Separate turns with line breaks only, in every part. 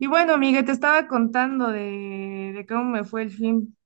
Y bueno, amiga, te estaba contando de cómo me fue el fin.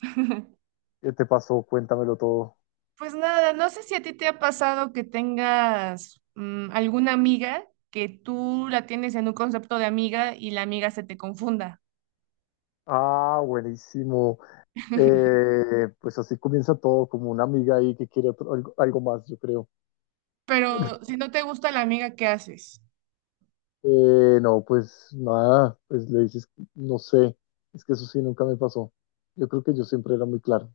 ¿Qué te pasó? Cuéntamelo todo.
Pues nada, no sé si a ti te ha pasado que tengas alguna amiga que tú la tienes en un concepto de amiga y la amiga se te confunda.
Ah, buenísimo. Pues así comienza todo, como una amiga ahí que quiere algo, algo más, yo creo.
Pero si no te gusta la amiga, ¿qué haces?
No, pues nada, pues le dices, no sé, es que eso sí nunca me pasó. Yo creo que yo siempre era muy claro.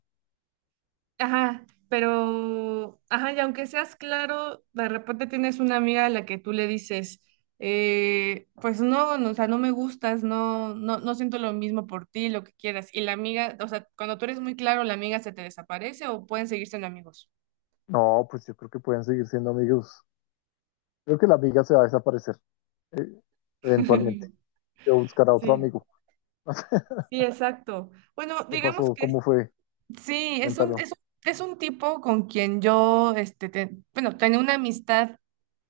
Ajá, pero, ajá, y aunque seas claro, de repente tienes una amiga a la que tú le dices, pues no, no, o sea, no me gustas, no, no, no siento lo mismo por ti, lo que quieras. Y la amiga, o sea, cuando tú eres muy claro, la amiga se te desaparece o pueden seguir siendo amigos.
No, pues yo creo que pueden seguir siendo amigos. Creo que la amiga se va a desaparecer, eh, eventualmente. Se va a buscar a otro
Sí,
amigo.
sí, exacto. Bueno,
¿Qué
digamos
pasó?
que
¿Cómo fue?
sí, es un,
Cuéntalo.
es un, es un tipo con quien yo, bueno, tenía una amistad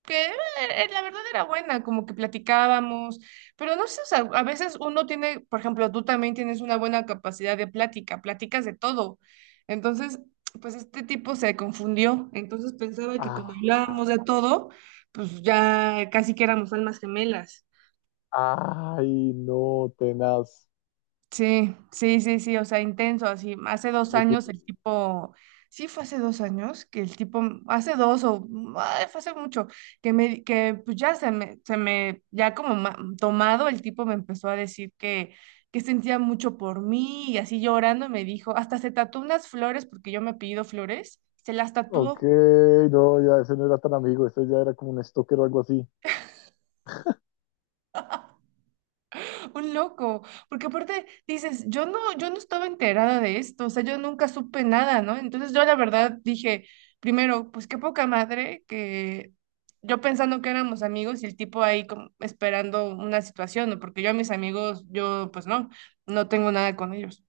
que la verdad era buena, como que platicábamos, pero no sé, o sea, a veces uno tiene, por ejemplo, tú también tienes una buena capacidad de plática, platicas de todo. Entonces, pues este tipo se confundió, entonces pensaba que
Ah,
como hablábamos de todo, pues ya casi que éramos almas gemelas.
ay, no, tenaz.
Sí, sí, sí, sí, o sea, intenso, así. Hace dos
Pero tú-
años el tipo, sí fue hace dos años, que el tipo, hace dos o, ay, fue hace mucho, que me, que pues ya ya como ma- tomado, el tipo me empezó a decir que sentía mucho por mí y así llorando me dijo, hasta se tatuó unas flores porque yo me he pedido flores, se las
Ok,
tatuó.
no, ya ese no era tan amigo, ese ya era como un stalker o algo así.
Un loco, porque aparte dices, yo no estaba enterada de esto, o sea, yo nunca supe nada, ¿no? Entonces yo la verdad dije, primero, pues qué poca madre que yo pensando que éramos amigos y el tipo ahí como esperando una situación, ¿no? Porque yo a mis amigos, yo pues no, no tengo nada con ellos.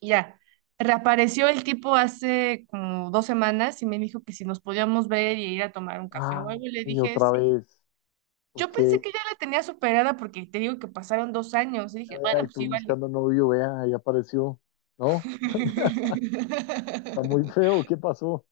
Y ya, reapareció el tipo hace como dos semanas y me dijo que si nos podíamos ver y ir a tomar un café
Ah,
o algo, y le
y
dije,
otra vez.
yo
Ok,
pensé
vea,
que ya la tenía superada porque te digo que pasaron dos años y dije, bueno,
y
pues
tú
sí, vale.
buscando novio, vea, ahí apareció. No, está muy feo, ¿qué pasó?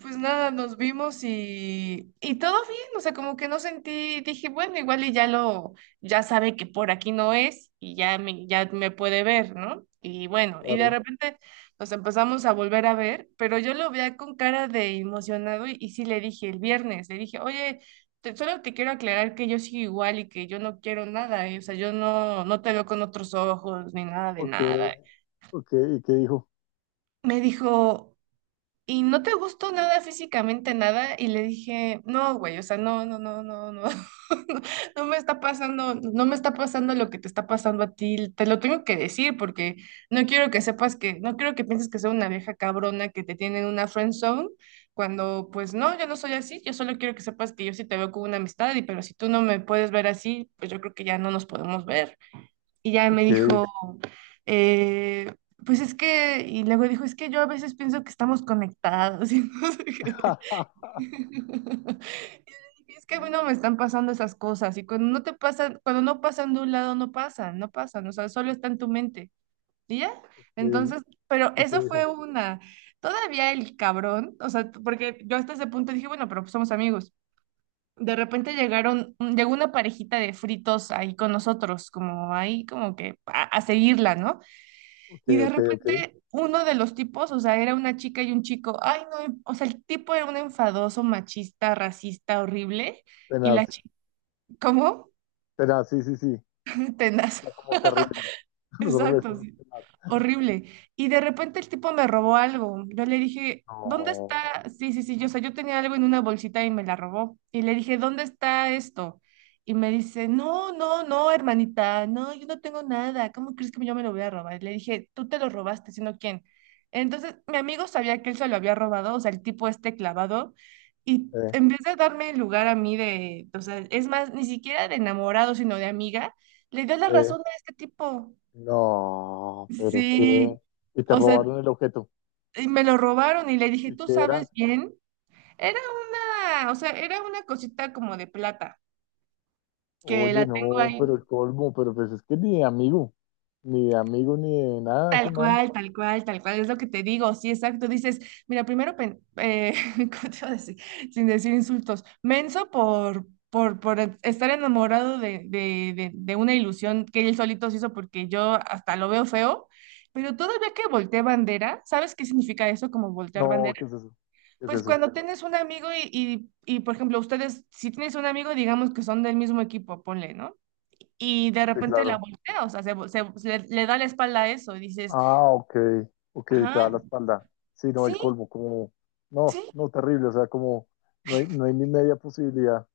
Pues nada, nos vimos y todo bien, o sea, como que no sentí, dije, bueno, igual y ya lo, ya sabe que por aquí no es y ya me puede ver, ¿no? Y bueno, y de
Claro,
repente nos empezamos a volver a ver, pero yo lo veía con cara de emocionado y sí le dije el viernes, le dije, oye, solo te quiero aclarar que yo sigo igual y que yo no quiero nada, ¿eh? O sea, yo no, no te veo con otros ojos ni nada de
ok,
nada.
ok, ¿y qué dijo?
Me dijo y no te gustó nada físicamente, nada, y le dije, no, güey, o sea, no, no, no, no, no, no no me está pasando, no me está pasando lo que te está pasando a ti, te lo tengo que decir porque no quiero que sepas que, no quiero que pienses que soy una vieja cabrona que te tiene en una friend zone, cuando pues no, yo no soy así, yo solo quiero que sepas que yo sí te veo como una amistad, y pero si tú no me puedes ver así, pues yo creo que ya no nos podemos ver. Y ya me
Ok.
dijo, eh, pues es que, y luego dijo, es que yo a veces pienso que estamos conectados y no sé qué. Y le dije, es que a mí no me están pasando esas cosas y cuando no te pasan, cuando no pasan de un lado, no pasan, no pasan, o sea, solo está en tu mente. ¿Y ya?
Ok,
Entonces, pero
¿y qué
eso fue
dijo?
una, todavía el cabrón, o sea, porque yo hasta ese punto dije, bueno, pero pues somos amigos. De repente llegaron, llegó una parejita de fritos ahí con nosotros, como ahí como que a seguirla, ¿no?
Ok,
Y de
ok, ok.
repente uno de los tipos, o sea, era una chica y un chico, ay no, o sea, el tipo era un enfadoso, machista, racista, horrible, y la
Tenaz,
chica, ¿cómo?
tenaz, sí, sí, sí.
Tenaz.
Está como terrible. Nosotros le
Exacto,
decimos
sí.
tenaz.
Horrible. Y de repente el tipo me robó algo. Yo le dije, ¿dónde
No,
está? Sí, sí, sí. Yo, o sea, yo tenía algo en una bolsita y me la robó. Y le dije, ¿dónde está esto? Y me dice, no, no, no, hermanita, no, yo no tengo nada. ¿Cómo crees que yo me lo voy a robar? Le dije, tú te lo robaste, sino quién. Entonces, mi amigo sabía que él se lo había robado, o sea, el tipo este clavado. Y
eh,
en vez de darme el lugar a mí de, o sea, es más, ni siquiera de enamorado, sino de amiga, le dio la
eh,
razón a este tipo.
no, pero
Sí,
qué. Y te
o sea,
robaron el objeto.
y me lo robaron y le dije,
¿Y
¿tú
qué
sabes
era?
bien? Era una, o sea, era una cosita como de plata, que la
Oye,
tengo
no,
ahí
pero el colmo, pero pues es que ni de amigo, ni de amigo, ni de nada ese
tal
man.
cual, tal cual, tal cual, es lo que te digo, sí, exacto. Dices, mira, primero, ¿cómo te iba a decir? Sin decir insultos, menso por estar enamorado de una ilusión que él solito se hizo porque yo hasta lo veo feo, pero todavía que volteé bandera, ¿sabes qué significa eso como voltear
No,
bandera?
¿qué es eso? ¿Qué es
Pues
eso?
cuando tienes un amigo por ejemplo, ustedes, si tienes un amigo, digamos que son del mismo equipo, ponle, ¿no? Y de
Sí,
repente la
claro.
voltea, o sea, se le da la espalda a eso y dices,
Ah, ok, ok, te da
ajá.
la espalda. Sí, no, el
Sí,
colmo, como, no,
sí.
no, terrible, o sea, como, no hay, no hay ni media posibilidad.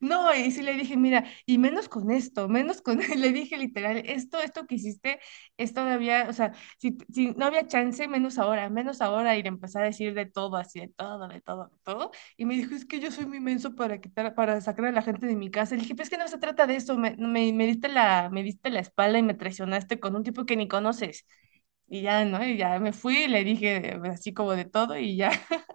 No, y sí le dije, mira, y menos con esto, menos con, le dije literal, esto que hiciste es todavía, o sea, si no había chance, menos ahora, y le empecé a decir de todo, así, de todo, de todo, de todo, y me dijo, es que yo soy muy menso para quitar, para sacar a la gente de mi casa, le dije, pero es que no se trata de eso, me diste la espalda y me traicionaste con un tipo que ni conoces, y ya, ¿no? Y ya me fui y le dije así como de todo, y ya.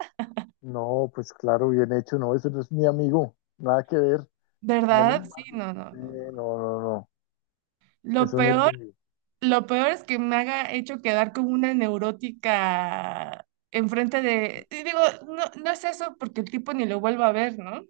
No, pues claro, bien hecho, no, eso no es mi amigo, nada que ver,
¿Verdad?
menos mal.
Sí, no, no,
Sí,
no, no.
no, no, no,
Lo
eso no es mi
peor.
amigo.
Lo peor es que me haga hecho quedar como una neurótica enfrente de... y digo, no, no es eso porque el tipo ni lo vuelvo a ver, ¿no?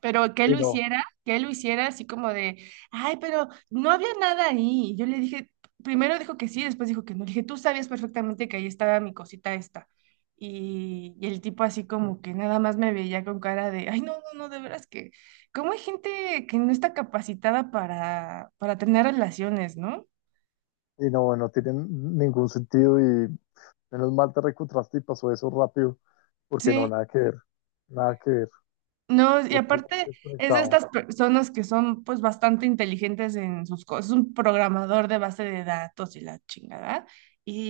Pero que él
Sí,
lo
no,
hiciera, que él lo hiciera así como de, ay, pero no había nada ahí. Y yo le dije, primero dijo que sí, después dijo que no. Le dije, tú sabías perfectamente que ahí estaba mi cosita esta. Y el tipo así como que nada más me veía con cara de, ay, no, no, no, de veras que, ¿cómo hay gente que no está capacitada para tener relaciones, no?
y no, no tiene ningún sentido Menos mal te reencontraste y pasó eso rápido, porque no,
Sí.
nada que ver, nada que ver,
No, y
totalmente
aparte es de
desconectado.
estas personas que son pues bastante inteligentes en sus cosas, es un programador de base de datos y la chingada,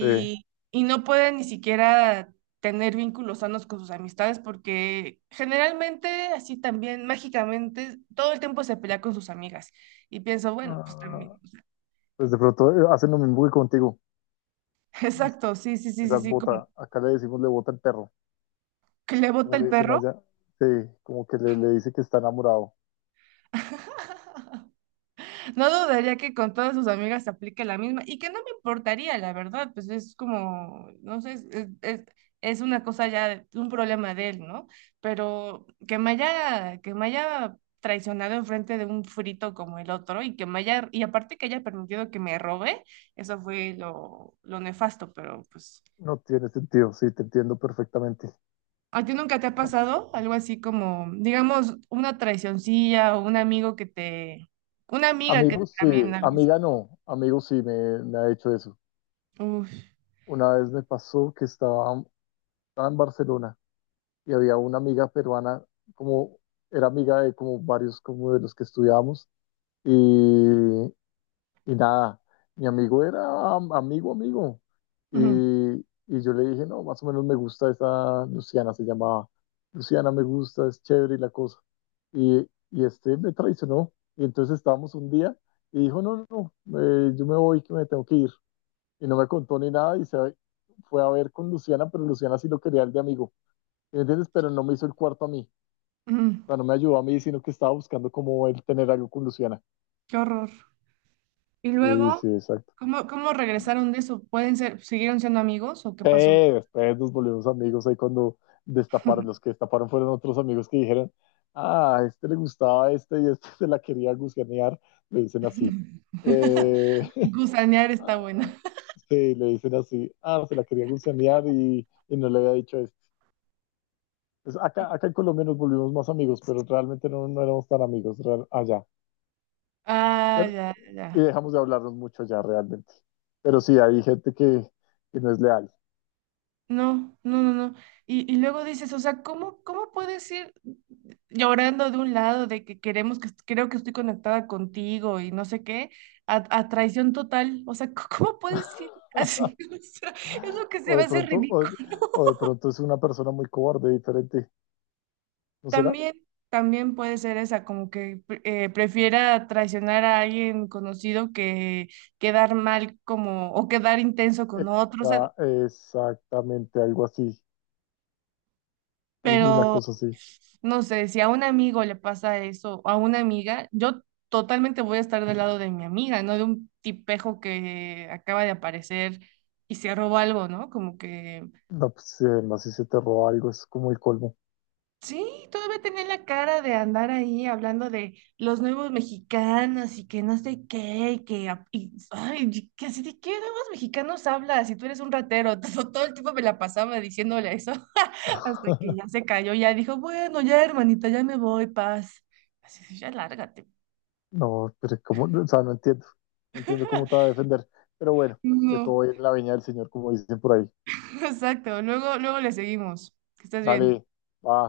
Sí.
y no puede ni siquiera tener vínculos sanos con sus amistades porque generalmente así también mágicamente todo el tiempo se pelea con sus amigas y pienso, bueno, pues también,
Ah, pues de pronto hacen lo mismo que contigo,
exacto, sí, sí, sí, sí,
las
sí, como
bota, acá le decimos le bota el perro,
que le bota
como le
el
dicen
perro.
allá, sí, como que le dice que está enamorado.
No dudaría que con todas sus amigas se aplique la misma y que no me importaría, la verdad, pues es como, no sé, es una cosa ya, un problema de él, ¿no? Pero que me haya traicionado enfrente de un frito como el otro y que me haya, y aparte que haya permitido que me robe, eso fue lo nefasto, pero pues,
No tiene sentido, sí, te entiendo perfectamente.
¿a ti nunca te ha
No
pasado
sé.
algo así como, digamos, una traicioncilla o un amigo que te, una amiga que
Amigos, sí,
también algo así?
amiga no, amigos sí me ha hecho eso.
Uf.
Una vez me pasó que estaba en Barcelona y había una amiga peruana, como era amiga de como varios como de los que estudiábamos y, y nada, mi amigo era amigo, amigo.
Ujú.
Y, y yo le dije, no, más o menos me gusta esa Luciana, se llamaba. Luciana me gusta, es chévere y la cosa. Y este me traicionó. Y entonces estábamos un día y dijo, no, no, no, yo me voy, que me tengo que ir. Y no me contó ni nada y se fue a ver con Luciana, pero Luciana sí lo quería el de amigo. ¿Me ¿Entiendes? Pero no me hizo el cuarto a mí,
Mm.
no me ayudó a mí, sino que estaba buscando cómo él tener algo con Luciana.
Qué horror. Y
Sí,
luego,
sí, exacto.
¿cómo regresaron de eso? ¿Pueden ser, siguieron siendo amigos o qué pasó?
Pero después nos volvimos amigos ahí cuando destaparon, los que destaparon fueron otros amigos que dijeron, ah, a este le gustaba este y este se la quería gusanear, le dicen así. Eh,
Gusanear está
ah,
buena.
sí, le dicen así, ah, se la quería gusanear y no le había dicho esto. Pues acá en Colombia nos volvimos más amigos, pero realmente no, no éramos tan amigos allá.
Ah,
Pero,
ya, ya,
y
ya.
dejamos de hablarnos mucho ya realmente. Pero sí, hay gente que no es leal.
No, no, no, no. Y luego dices, o sea, ¿cómo puedes ir llorando de un lado de que queremos que creo que estoy conectada contigo y no sé qué, a traición total? O sea, ¿cómo puedes ir así? O sea, es lo que
O
se me
de
hace
pronto, o,
ridículo.
o de pronto es una persona muy cobarde, diferente, ¿no será?
También, también puede ser esa, como que prefiera traicionar a alguien conocido que quedar mal como o quedar intenso con otros,
Está exactamente algo así, alguna
pero
cosa así.
no sé, si a un amigo le pasa eso, a una amiga, yo totalmente voy a estar del lado de mi amiga, no de un tipejo que acaba de aparecer y se roba algo, ¿no? Como que
No, pues más si se te roba algo, es como el colmo.
sí, todavía tenía la cara de andar ahí hablando de los nuevos mexicanos y que no sé qué, y que, ay, y que así de qué nuevos mexicanos hablas si tú eres un ratero. Todo, todo el tiempo me la pasaba diciéndole eso hasta que ya se cayó, ya dijo, bueno, ya hermanita, ya me voy, paz. Así, de, ya lárgate.
No, pero como, o sea, no entiendo, no entiendo cómo te va a defender. Pero bueno, de
No,
todo en la viña del Señor, como dicen por ahí.
exacto, luego, luego le seguimos. Que estés bien.
Dale, va.